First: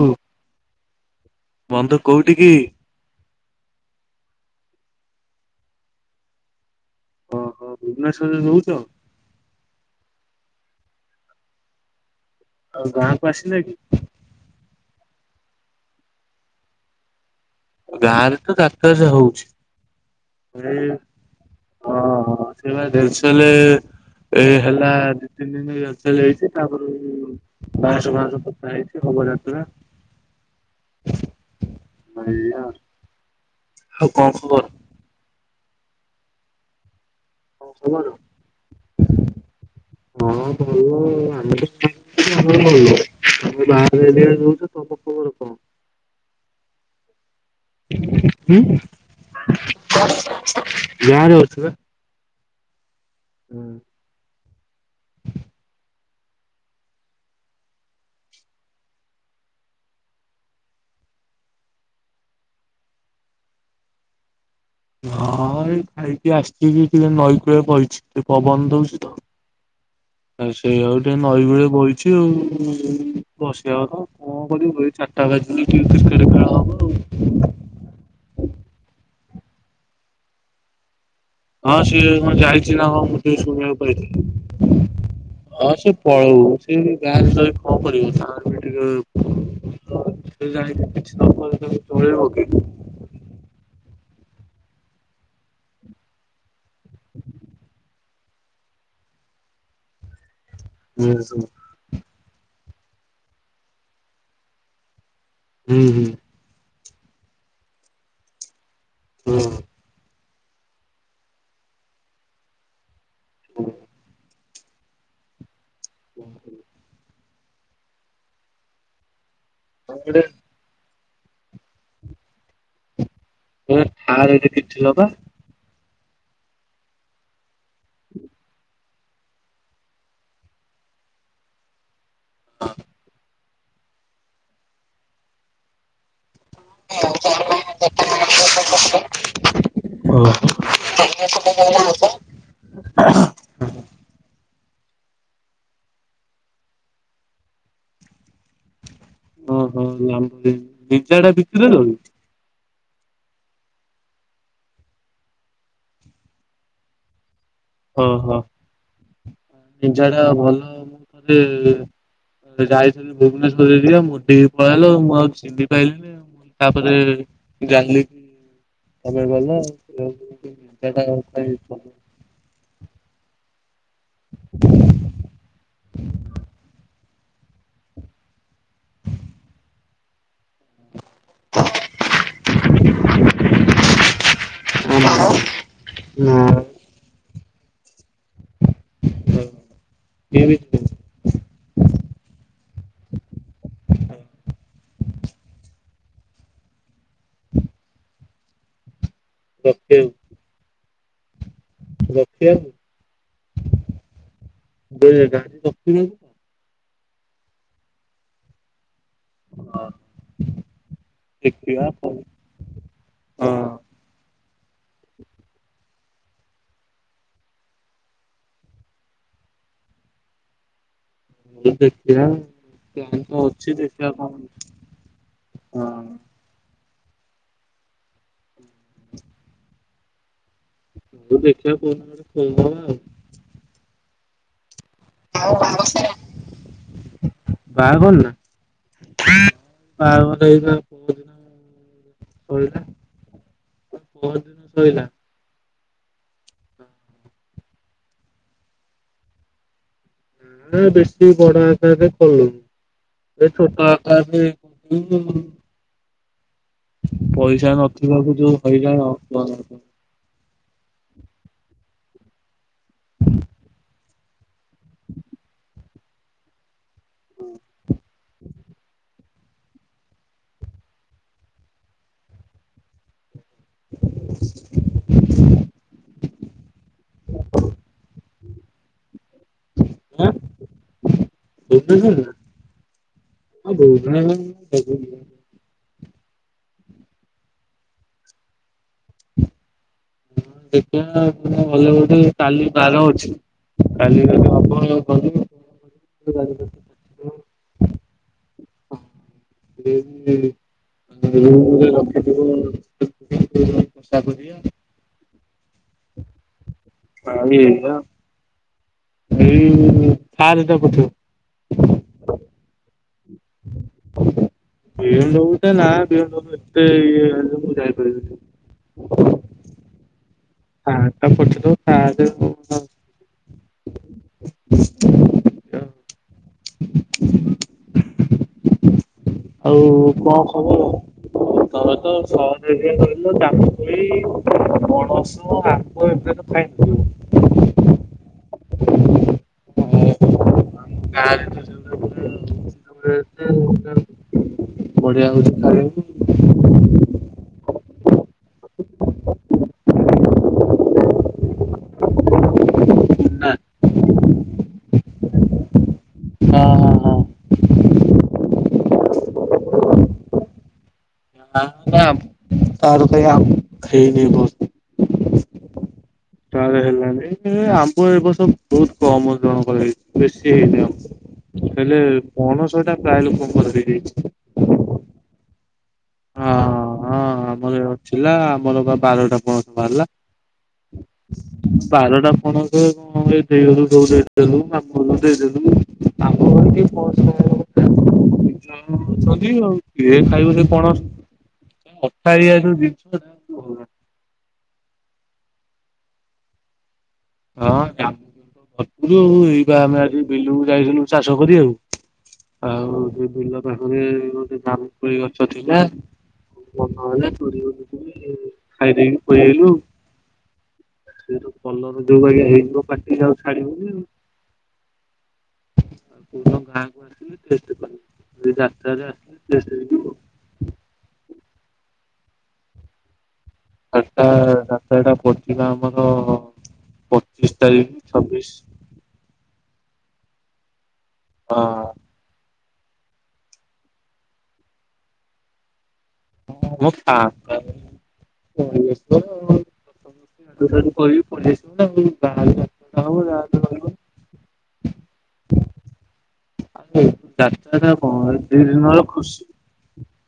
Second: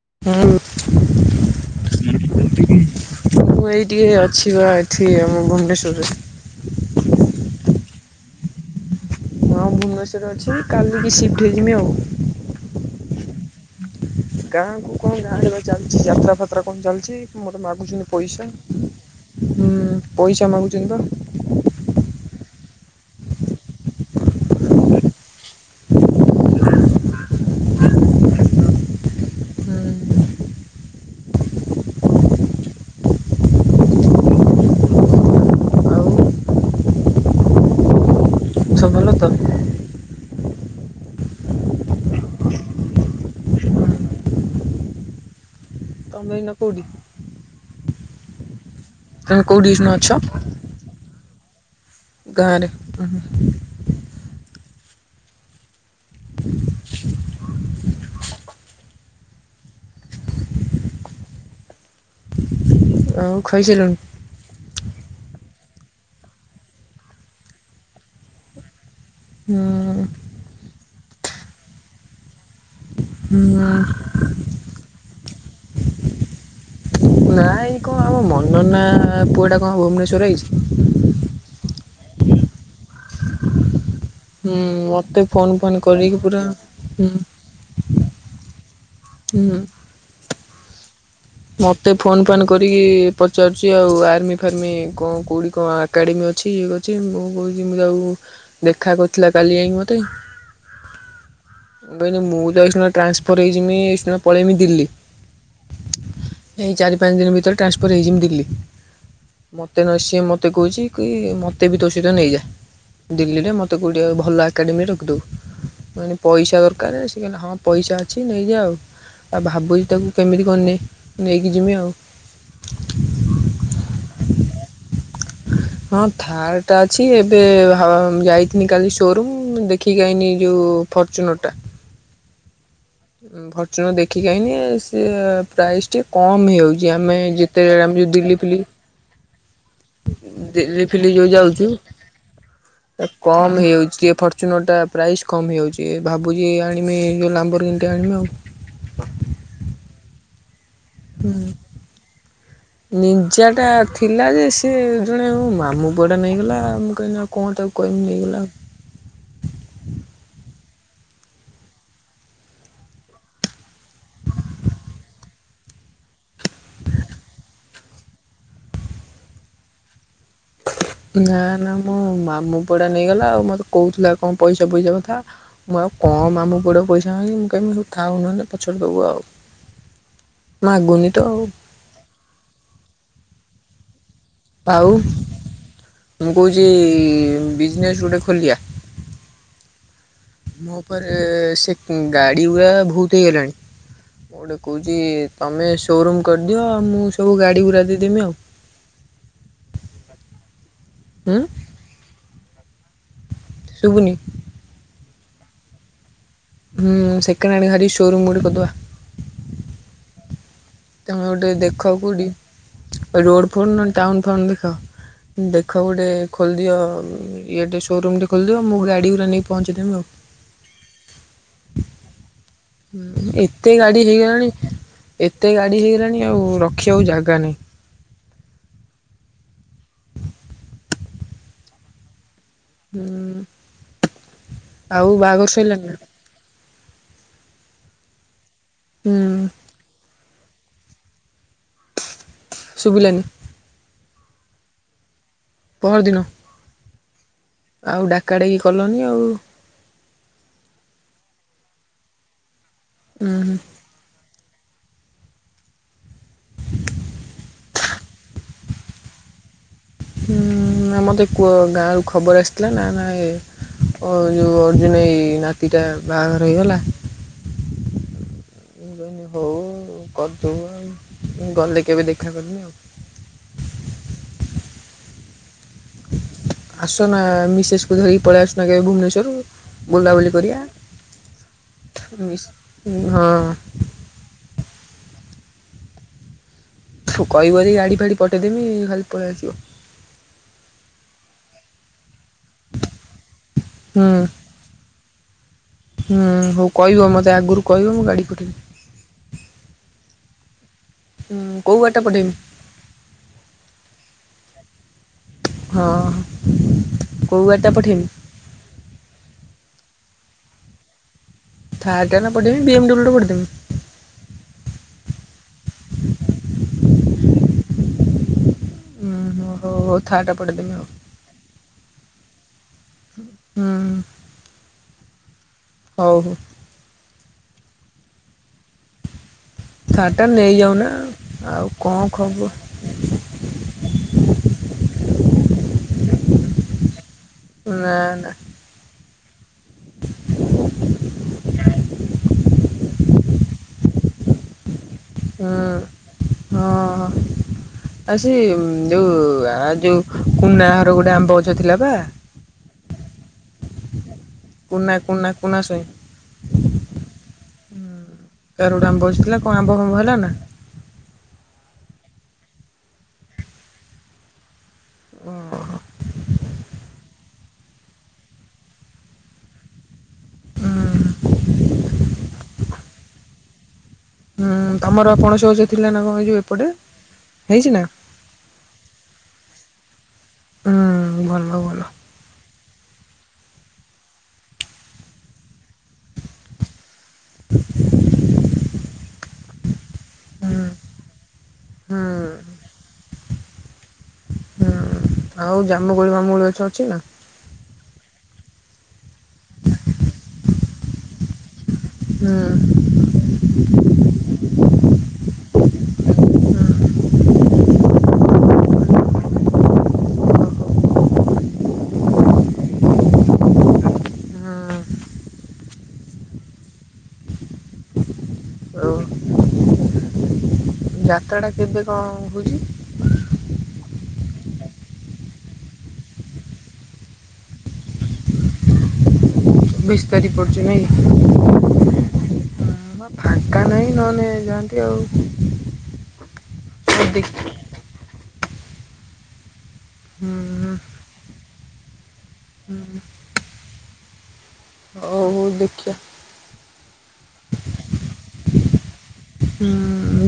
କୁ [unintelligible] ବନ୍ଧୁ [inaudible] କୋଉଠି କି? ଏଇ ଟିକେ ଅଛିିବା ଏଠି ଆମ ଭୁବନେଶ୍ୱରରେ। ହେଟି ରହୁଚ। ହଁ ମୁଁ ଭୁବନେଶ୍ୱରରେ ଅଛି କାଲିକି ସିଫ୍ଟ ଜିମି ଆଉ। ଆଉ ଗାଁ କୁ ଆସିିନ କି? ଗାଁ କୁ କଣ ଗାଁ ହେଲା ଚାଲିଛି ଯାତ୍ରା ଫାତ୍ରା କଣ ଚାଲିଛି। ମତେ ମାଗୁଛନ୍ତି ଗାଁରେ ପଇସା ତ ଯାତ୍ରା ହଉଛି ହୁ ପଇସା ଏ ମାଗୁଛନ୍ତି ପା। ହଁ ସେ ରିୟେଲସେଲ୍ ଏ ହେଲା ଦି ତିନି ଦିନ ରିୟେଲ ସେଲ୍ ହେଇଛି। ତାପରେ ବାଉଁଶ ଫାଉଁସ ପୋତା ହେଇଛି ହବ ଯାତ୍ରା। ହୁଁ [inaudible] ଏଇଆ। ଆଉ କଣ ଖବର? ଆଉ ସବୁ ଭଲ ତ [unintelligible] ତମେ ଏଇନା କୋଉଠି? ହୁଁ। କୋଉ ଡିସ୍ ନେ ଅଛ? ଗାଁରେ ଅଛିବା। ଘର୍ ଆହା ଆଉ ଖାଇସାଇଲଣି? ହଁ ଅ ଏଇ ଖାଇକି ଆସିଛି ଟିକେ ନଈକୂଳ ବଇଚି ଟିକେ ପବନ ଦଉଛି ତ। ହୁଁ। ସେଇ ଆଉ ଟିକେ ନଈକୂଳେ ବଇଚି ଆଉ। ହୁଁ ବସିଆ କଥା ଆଉ କଣ କରିବୁ ଚାରିଟା ବାଜିଲେ କ୍ରିକେଟ୍ ଖେଳ ହବ ଆଉ। ନନା ଆ ପୁଅଟା କଣ ଭୁବନେଶ୍ୱର ଅଇଚି? ହଁ ସିଏ କଣ ଯାଇଛି ନା କଣ ମୁଁ ଟିକେ ହୁଁ ଶୁଣିବାକୁ ମତେ ଫୋନ୍ ହଁ ଫାନ୍ ସେ କରିକି ପୁରା ପଳଉ ସେ ବି ହୁଁ ଗାଁରେ ରହିକି କଣ କରିବ ଯେ। [unintelligible] ମତେ ଫୋନ୍ ଫାନ୍ କରିକି ପଚାରୁଛି ଆଉ ଆ ର୍ମି ଫାର୍ମି କଣ କୋଉଠି କଣ ଏକାଡେମୀ ଅଛି ଇଏ ଅଛି ମୁଁ [unintelligible] ଦେଖା କରିଥିଲା କାଲି ଯାଇକି ମତେ। [unintelligible] କାଇଁ କି ନା [unintelligible] ଟ୍ରାନ୍ସଫର୍ ହୋଇଯମି ଏ ପଳେଇମି ଦିଲ୍ଲୀ। ହୁଁ ହୁଁ। ଏଇ ଚାରି ପାଞ୍ଚ ଦିନ ଭିତରେ ଟ୍ରାନସ୍ଫର ହେଇଯିମି ଦିଲ୍ଲୀ। ହଁ। ମତେ ନଇ ସିଏ ମତେ ମତେ କହୁଛି କି ମତେ ବି ତୋ ସହିତ ନେଇଯା। ଦିଲ୍ଲୀରେ ମତେ କୋଟେ ଭଲ ଆ କାଡିମି ରକିଦୋବୁ। ମାନେ ପଇସା ଦରକାରେ ଏସ୍ ହଁ ପଇସା ଅଛି ନେଇଯା ଆଉ ତା ଭାବୁଛି ତାକୁ କେମିତି କରିନି ନେଇକି ଜିମି ଆଉ। [inaudible] ହୁଁ ଆ। [unintelligible] ହଁ ଥାର୍ ଟା ଅଛି ଏବେ ହଁ ଯାଇଥିନି କାଲି ସୋରୁମ୍ ଦେଖିକି ଆଇନି ଯୋଉ ଫର୍ଚୁନର୍ ଟା। ହଁ। ଭର୍ଚୁନ ଦେଖିିକଆଇନି ସେ ପ୍ରାଇସ୍ ଟି କ ମି ଯାଇଛି ଆମେ ଯେତେଏଳେ ଆମେ ଯୋଉ ଦିଲିଫିଲି ଦିଲିଫିଲି ଯୋଉ ଯାଉଚୁ ତା କମ୍ ହେଇଯାଉଛି ଟିକେ ଫର୍ଚୁନ ଟା ପ୍ରାଇସ୍ କମ୍ ହେଇଯାଉଛି ଭାବୁଚି ଆଣିବି ଯଉଁ ଲାମ୍ବର ଇଣ୍ଡିଆ ଆଣିବି ଆଉ। ହଁ ହଁ ଲାମ୍ଇ ଡିଜା ଟା ବିକି ଦେଲ କି? ନିଁଜା ଟା ଥିଲା ଯେ ସିଏ ଜଣେ ମୋ ମାମୁଁ ପୁଅଟା ନେଇଗଲା ମୁଁ କା ଓ ହୋ ନିଜଟା ଭଲ ମୁଁ ଥରେଏ ଯାଇଥିଲି ଭୁବନେଶ୍୍ୱର ଏରିଆ ଯିବା ମୁଡି ହେଇ ପଇଲ ମୁଁ ଆଉ ଚିହ୍ନି ପାଇଲିନି ଆଉ - ତାପରେ ଏ [unintelligible] ଭଲ ଭଲ ଆଉ ନା ନା ମୋ ମାମୁଁ ପୁଅଟା ନେଇଗଲା ଆଉ ମୋତେ କହୁଥିଲା କଅଁ ପଇସା ଫଇସା କଥା ମୁଁ ଆଉ କଅଁ ମାମୁଁ ପୁଅଟାକୁ ପଇସା ନାଇଁ ମୁଁ କଇମି ହଉ ଥାଉ ନହଲେ ପଛରେ ଦବୁ ଆଉ ମାଗୁନି ଦଉ। ଆଉ ମୁଁ କହୁଚିଇ। ବିଜନେସ୍ ଗୋଟେ ଖୋଲିଆ। [unintelligible] ହଁ। ମୋ ପରେଏ ସେ-କ ଗାଡ଼ି ଗୁଡ଼ା ଭୁତ୍ ହେଇଗଲାଣି ମୁଁ ଗୋଟେ କହୁଚି ତମେ ସୋରୁମ୍ କରିଦିଅ ଅ ମୁଁ ସବୁ ଗାଡ଼ି ଗୁରା ଦେଇ ଦେମି ଆଉ। ରତେ। ଉଁ। ରଖିଆନି? ଶୁବୁନି। ବେଲେ ଗାଡି ରଖିବନିତ। ହୁଁ ସେକେଣ୍ଡ ହ୍ୟାଣ୍ଡ ଗାରି ସୋରୁମ୍ ଗୋଟେ କରିଦବା। ହଁ। ତମେ ଗୋଟେ ଦେଖ କୋଉଟି ରୋଡ୍ ଫୋଡ୍ ହଁ ନଲେ ଟାଉନ ଫୋଉନ୍ ଦେଖ ଦେଖ ଦେଖ ଗୋଟେ ଖୋଲଦିଅ ଇଏ ଟେ ସୋରୁମ୍ ଟେ ଖୋଲଦିଅ ମୁଁ ଗାଡ଼ି ଗୁରା ନେଇ ପହଞ୍ଚେଇଦେବି ଆଉ। ଦେଖିବା ପ୍ଲାନ୍ ତ ଏତେ ଅଛି ଗାଡି ଦେଖିବା କଅଁ ହେଇଗଲାଣି ହ ଏତେ ଗାଡି ହେଇଗଲାଣି ଆଉ ର ରଖିଆକୁ ଜାଗା ନାଇଁ। ମଉଁ ଦେଖିଆ କୋଉ ଦିନ ଗୋଟେ। ଖୋଲ୍ ଦବା ଆଉ। ହୁଁ ଆଉ ବାହାଘର ସଇଲାଣି ନା ବାହାଘର ନାଆଁ? ହୁଁ ବାହାଘ୍ [unintelligible] ନା ଆଉ। ଶୁଭିଲାନି। ବହେ ଦିନ ଶୋଇଲା। ପହ ଦିନ। ଆଉ ଡାକା ଡାକି କଲନି ଆଉ। ହଁ ବେଶି ବଡ଼ ଆ କରଲୁ। ଏ ଛୋଟା ଆକାର ରେ। [inaudible] ପଇସା ନଥିବାକୁ ଯୋଉ ହଇରାଣ କୁହନି କୁହନି। ଉଁ ନା ମୋତେ କୁଅ ଗାଁରୁ ଖବର ଆସିଥିଲା ନା ନା ଏ ଯୋଉ ଅର୍ଜୁନ ଏଇ ନାତିଟା ବାହାଘର ହେଇଗଲା। ହୁଁ। ହଉ କରିଥିବୁ ଆଉ, ଗଲେ କେବେ ଦେଖା କରିବି ଆଉ। [inaudible] ଆସୁନା ମିସେସ୍ କୁ ଧରିକି ପଳେଇ ଆସୁନା କେବେ ଭୁବନେଶ୍ୱର ଆଁ? ବୁଲାବୁଲି କରିବା ଭୁବନେଶ୍ୱରରେ? ହଁ। ଭୁବନେଶ୍ୱରରେ ଦେବେନି। ତୁ କହିବ ଏ ଗାଡି ଫାଡି ପଠେଇଦେମି ଖାଲି ପଳେଇ ଆସିବ। ହଁ ଦେଖିବା ଗଲେ ବୋଧେ। କାଲି ବାର ଅଛି ହୁଁ କାଲି ଯଦି ହବ। କରିବ। ହୁଁ ହଉ କହିବ ମତେ ଆଗରୁ କହିବ ମୁଁ ଗାଡି ପଠେଇବି। [inaudible] କେଉଁ ଗାଡ଼ିଟା ପଠେଇମି [inaudible] ହଁ। ଆଉ କଉ ଗାଡିଟା ଏଇଆ ପଠେଇବି। ଏଇ [inaudible] ଥାର ଟା ପଠେଇବୁ। ଥାର୍ଟା ନା ପଠେଇମି ବି ଏମ୍ ଡବ୍ଲ୍ୟୁଟା ପଠେଇଦେମି ବିଏମଡ଼ବୁଲ ନା ବିଏମଡ଼ବୁଲ ଟା ଏତେ ହେଇଗଲାଣି ଯାଇ ପାରିବିନି। ଉୋ ହୋ ଥ ଥାର ପଠେଇଦବୁ ଥାର ଆଉ ହଉ ହଉ [inaudible] ଆଉ ଥାର୍ଟା କଣ ଖବର ନେଇଯାଉନା ଆଉ କ'ଣ ତମେତ ଖବର ସହରରେ ରହିଲ ଜମୁ କୋଳି, ପଣସ। ଆମ୍ବ ଏବେ ତ ଖାଇନଥିବ? ନା ନା। ହ ଆମ ଗାଁ ରେ ତ ଯୋଉ। [inaudible] ବଢିଆ ହଉଛି ଖାଇବା ହଁ କୁ। ଆଉ ସେ ଯୋଉ ଯୋଉ କୁନା ଘର ଗୋଟେ ଆମ୍ବ ଗଛ ଥିଲା ପା। ନା? କୁନା କୁନା କୁନା ସ୍ୱାଇଁ। ହଁ ହଁ ହଁ। ତାର ଗୋଟେ ଆମ୍ବ ଥିଲା କଣ ଆମ୍ବ ଫମ୍ବ ହେଲା ନା। ନା ନା ତାର କ ଖାଇ ହେଇ ନେହି ତ ଓହୋ। ତାର ହେଲାନି ଏ ଆମ୍ବ ଏ ବର୍ଷବ ବହୁତ କମ ଜଣଙ୍କ ହେଇଛି। ବେଶୀ ହେଇନି ଆଉ ହେଲେ ପଣସଟା ପ୍ରାୟ ଲୋକ କର ହେଇଚି ହୁଁ ତମର ପଣସ ଗଛ ହଉଛି। ହଁ ହଁ ଆମର ନା? ଥିଲା ଆମର ବା ବାରଟା ପଣସ ବାହାରିଲା ହୁଁ ଭଲ ଭଲ ବାରଟା ପଣ ଏ ଦେଇହଲୁ ଯୋଉ ଦେଇଦେଲୁ ଆମଲ ଦେଇଦେଲୁ ଆମ କଣଜ ଅଛନ୍ତି ଆଉ କିଏ ଖାଇବ ହୁଁ ସେ କଣ? ହୁଁ କଥା ହେଇ [unintelligible] [unintelligible] ହୁଁ ଆଉ ଜାମୁ ଗୋଳି ମାମୁଳି ଗଛ ଅଛି ନା। ହଁ ଯା ଏଇ ବା ଆମେ ଆଜି ବିଲକୁ ଯାଇଥିଲୁ ଚାଷ କରି ବାକୁ ହୁଁ ହୁଁ ଆଉ ଆଉ ସେ ବିଲ ପାଖରେ ଗୋଟେ ଧାମ ଗଛ ଥିଲା ଭଲ ହେ ଖାଇ ଦେଇେଇକି ଆଇଲୁ ସେ ପଲର ଦୁ ବାଜ ହେଇଯିବ କାଟି ଯଉ ଛାଡିବନି ଆଉ ଆଉ କ ଗାଁକୁ ଆସିଲେେଷ୍ଟିବ ଯ ଓ ରାସ୍ତ ଆସିଲେଷ୍ଟ ହେଇଯିବ। ପତ ଟା କେବେ କଣ ହଉଛି। ଚଟା ରାାତଟା ପଡିଥିଲା ଆମର ପଚିଶ ତାରିଖ ଛବିଶ ବିସ୍ତାରି ପଡ଼ଛିୁ ନହିଁ। ହଁ। ହ ଫାଙ୍କା ନାହିଁ ନ ନେ ଯାଆନ୍ତି ଆଉ। ହଁ। [unintelligible] ତୁ ହଉ ଦେଖି ତାକୁ ହୁଁ କହିବୁ ପୋଲିସ [unintelligible] [unintelligible] ହଉ ଦେଖିଆ ଆଉ ଯାତ୍ରାଟା [unintelligible] ଖୁସି ହୁଁ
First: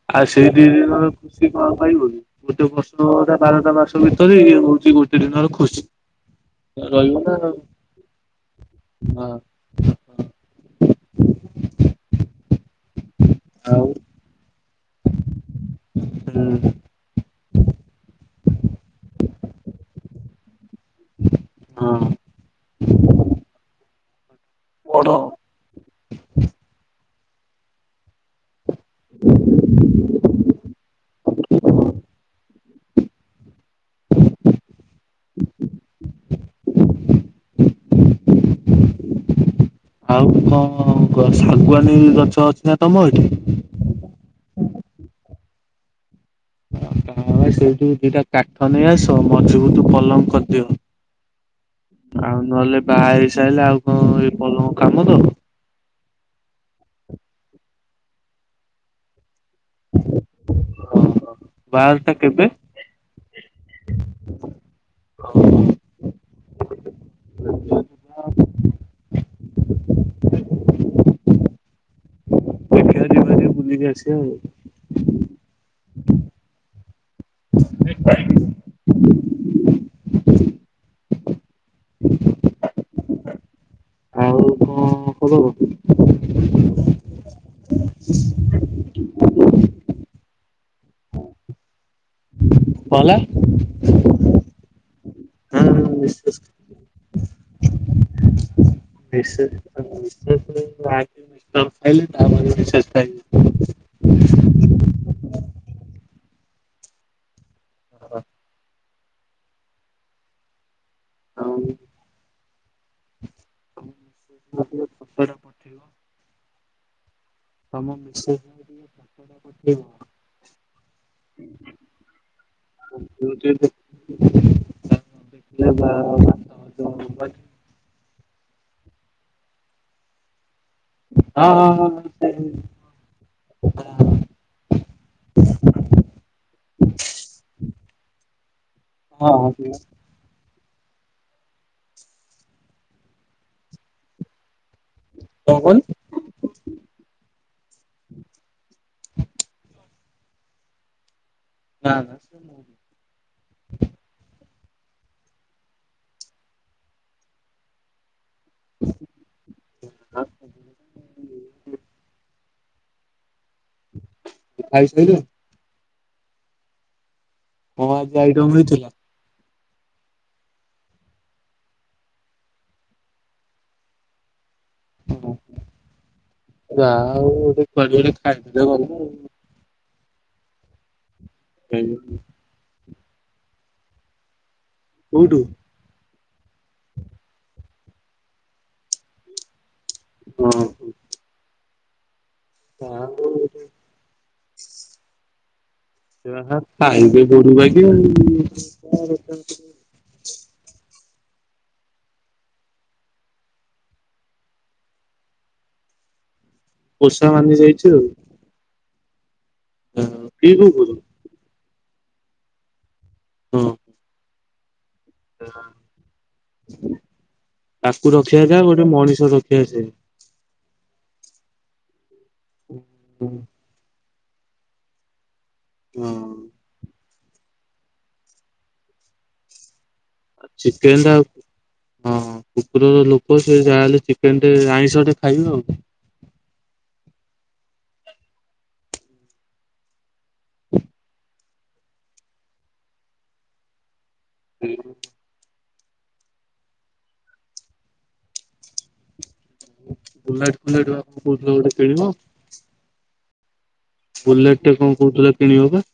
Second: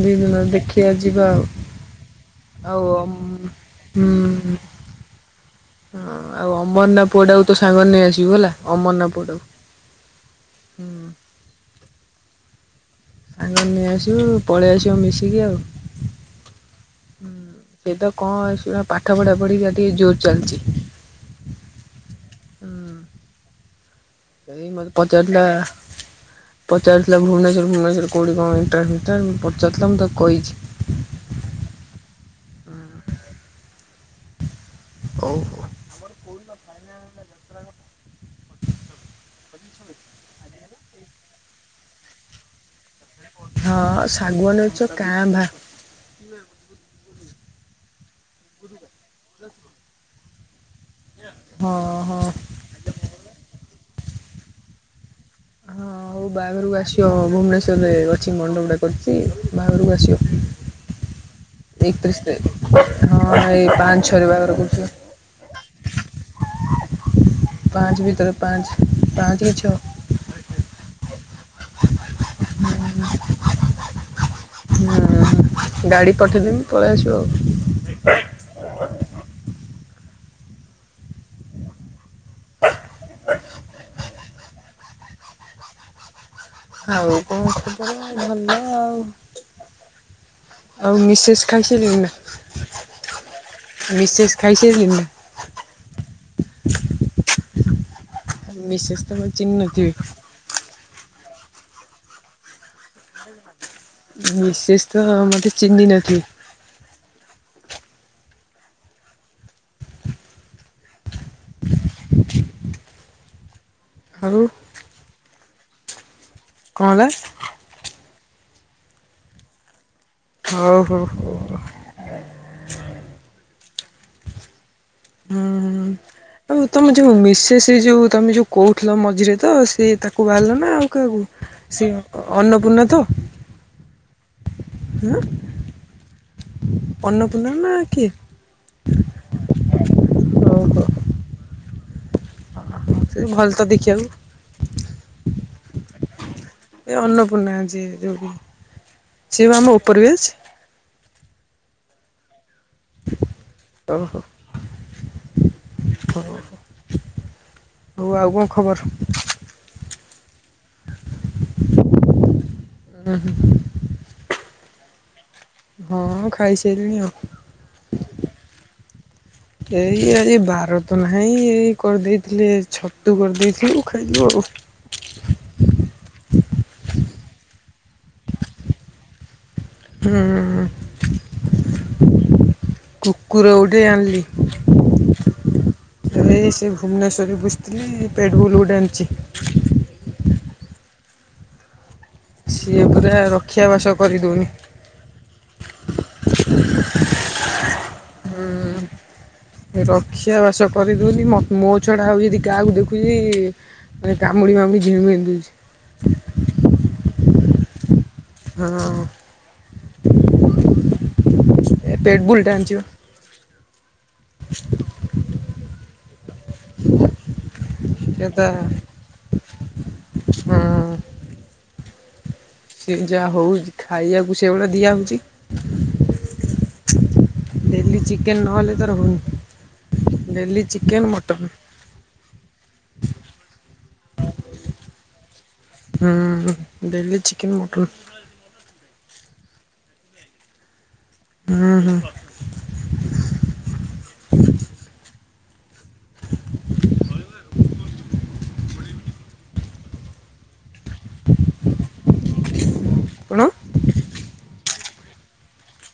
ଦି ଆଉ ଦିନ ସେଇ ଦି ଦେଖିବା ଦିନର ଯିବା ଖୁସି ଆଉ। କଣ ପାଇବନ ଗୋଟେ ଆଉ ଅମ୍ ବର୍ଷଟା ବାରଟା ମାସ ହୁଁ ଭିତରେ ଇଏ ହଉଛି ଗୋଟେ ଦିନର ଖୁସି ହଁ ଆଉ ଅମରନା ରହିବ ନା ଆଉ ପୁଅଟାକୁ ତୋ ସାଙ୍ଗରେ ନେଇ ଆସିବୁ ହେଲା ଅମରନା ପୁଅଟାକୁ। ହଁ ହଁ। ହୁଁ ଆଉ ଯାଇକି ନେଇ ଆସିବୁ ପଳେଇ ଆସୁ ଚ ମିଶିକି ଆଉ। ହୁଁ। ସେଏ ତ କଣ ଶ ପାଠ ପଢା ପଢିକି ଟିକେ ଜୋର ଚାଲିଚି। ହୁଁ। ଏ ମୋତେ ପଚାରିଲା ପଚାର ଭୁବନେଶ୍ୱର ଭୁନେଶ୍ୱର କୋଉଠି କଣ? ଟା ହେଇଟା ମୁଁ ତାକୁ କହିଚି ହଉ। ଆଉ କଣ ଗଛ ଶାଗୁଆନୀ ଗଛ ଅଛି ନା ତମ ଏଠି। ହଁ ସାଗୁଆନୀ ଗଛ କାଁ ବା। ହଁ ସେଇଠୁ ଦିଟା କାଠ ନେଇ ଆସ ମଜୁବୁତୁ ପଲଙ୍କ କରିଦିଅ। ହଁ ହଁ। ଆଉ ନହେଲେ ବାହାହେଇ ସାରିଲେ ଆଉ। ହଁ ଏ ପଲଙ୍କ କାମ ତ। ହଁ ହଉ ବାହାଘରକୁ ଆସିବ ଭୁବନେଶ୍ୱର ରେ ଅଛି ମଣ୍ଡପ ଟେ କରୁଛି। ବାହାଘରକୁ ଆସିବ ବାହାଘରଟା ଏକତିରିଶ କେବେ? ତାରିଖ ହଁ ଏଇ ପାଞ୍ଚ ଛଅରେ ବାହାଘର କରୁଛି। ପାଞ୍ଚ ଭିତରେ ପାଞ୍ଚ ପାଞ୍ଚରେ ଛଅ। [inaudible] ଦିଦି ଆସୁ ଆଉ। ହୁଁ ଗାଡି ପଠେଇଦମି ପଳେଇ ଆସିବ ଆଉ। [inaudible] ଆଉ କଣ ଖବର। ଆଉ କଣ ଖବର ଭଲ ଆଉ। ଆଉ ମିସେସ୍ ଖାଇସାରିଲେଣି ନା। [unintelligible] ମିସେସ୍ ଖାଇସାରିଲେଣି ନା ମୁଁ ଖାଇଲି ତାପରେ ମିସେସ୍ ତ ମୋତେ ଚିହ୍ନି ନଥିବେ ମୋ ମିସେସ୍ ଖାଇଲେ। ମିସେସ୍ ତ ମତେ ଚିହ୍ନି ନଥିବେ। ହଁ। ହଉ। ଆଉ [unintelligible] [inaudible] କଣ ରା। [unintelligible] ହଉ ହୋ। ମୁଁ [inaudible] ହୁଁ ଦେଖିଲେ ବା ଭାତ ହଁ ଆଉ ତମେ ହଜମ ଯୋଉ ହବନି। ମିସେସ୍ ଯୋଉ ତମେ ଯୋଉ। କହୁଥିଲ ମଝିରେ ତ ସେଏ ତାକୁ ବାହାହେଲା। ନା ଆଉ କାହାକୁ ହଁ ହଁ ସେ ହଁ ଅନ୍ନପୂର୍ଣ୍ଣା ତ। ହଁ ଅନ୍ନପୂର୍ଣ୍ଣା ନା କିଏ। ହଁ ସେ ଓହୋ ସେ ଭଲ ତ ଦେଖିବାକୁ। କଣ କହିଲୁ। ଏ ଅନ୍ନପୂର୍ଣ୍ଣା ଯେ ଯେଉଠି ସିଏ ବପା ଆମ ଉପର ବ୍ୟଚ୍। ଭାକ୍। ହଉ ହଉ ଆ କଣ କୁହ। ଖବର। [unintelligible] ତୁ ଖାଇ ସାଇଲୁଣି। ହଁ, ଖାଇସାରିଲଣି ଆଉ। କ ଆଜି ଆଇଟମ ହେଇଥିଲା। ଏଇ ଆଜି ବାର ତ ନାହିଁ ଏଇ କରିଦେଇଥିଲେ, ଛତୁ କରିଦେଇଥିଲୁ ଖାଇଯୁ ଆଉ। [inaudible] ଯା ହଉ ଯୁଆଡେ ଗୋଟେ ଖାଇଦେଲେ ହେଲା ହୁଁ [unintelligible] କୁକୁର ଓଠେ ଆିଲ। କୋଉଠୁ? ର ଭୁବନେଶ୍ୱଵରୀ ବୁ। ପେଟବୁଲୁଡ଼ଛି ଆନୀଚି ହଁ ହ ସିଏ ପୁରା ରକ୍ଷା ବାସ କରିଦଉନି ରକ୍ଷା ବାସ [unintelligible] କରିଦଉନି ମୋ ଛୁଡା ଆଉ ଯଦି କାହାକୁ ଦେଖୁଛି। ମାନେ କାମୁଡି ମାମୁଡି ଝିମ ପିନ୍ଉଛି। ଷ ମାନି ଦେଇଛୁ। ହଁ କି କୁକୁର ଏ ପେଟ ବୁଲଟ ଆଛି। ହଁ ଅ [inaudible] [inaudible] ତାକୁ ସେ ତା ରଖିବା ଯଉ ଗୋଟେ ମଣିଷ ରଖିସ ହଁ ସେ ଯାହା ହଉଛି ଖାଇବାକୁ। ସେଗୁଡ଼ଆ ଦିଆହେଉଛି। ହଁ ଦେଲି ଚିକେନ ନହଲେ ତାର ହଉନି। ଡେଲି ଚିକେନ ମଟନ ଟା ହଁ କୁକୁରର ଲୋକ ସେ ଯାହାହେଲେ। ଚିକେନ ଟେ ଆଇଁଷ ଟ ଖାଇବୁ ଆଉ। ହୁଁ, ଡେଲି ଚିକେନ ମଟନ୍ ହୁଁ ହୁଁ [inaudible] ହୁଁ [inaudible] ବଲାଟ। କହୁଦିନ ଗୋଟେ କିଣିବ। [inaudible] କଣ? ବୁଲେଟ ଟେ କଣ କରୁଥିଲା କିଣିବ ବା?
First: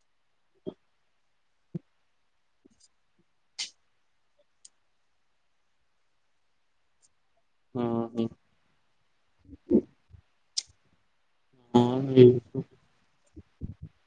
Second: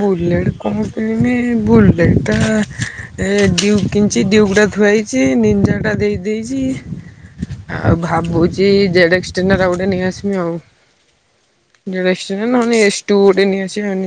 ବୁଲେଟ୍ କଣ କରମି ବୁଲେଟା ଏ ଡିଉଟା କିଣିଛି। ଡିଉଟା ଥୁଆଇଛି ନିଜାଟା ଦେଇ ଦେଇେଇଛି। ଆଉ ହଁ ଭାବୁଛି ଜେଡଏକ୍ସନାର ଗୋଟେ ନେଇ ଆସିମି ଆଉ। ହଁ ଜେଡକ୍ସ ଏଇ ନ ହେନେ ସ୍ ଟୁ ଗୋଟେ ନେ ଆସିବି ନେ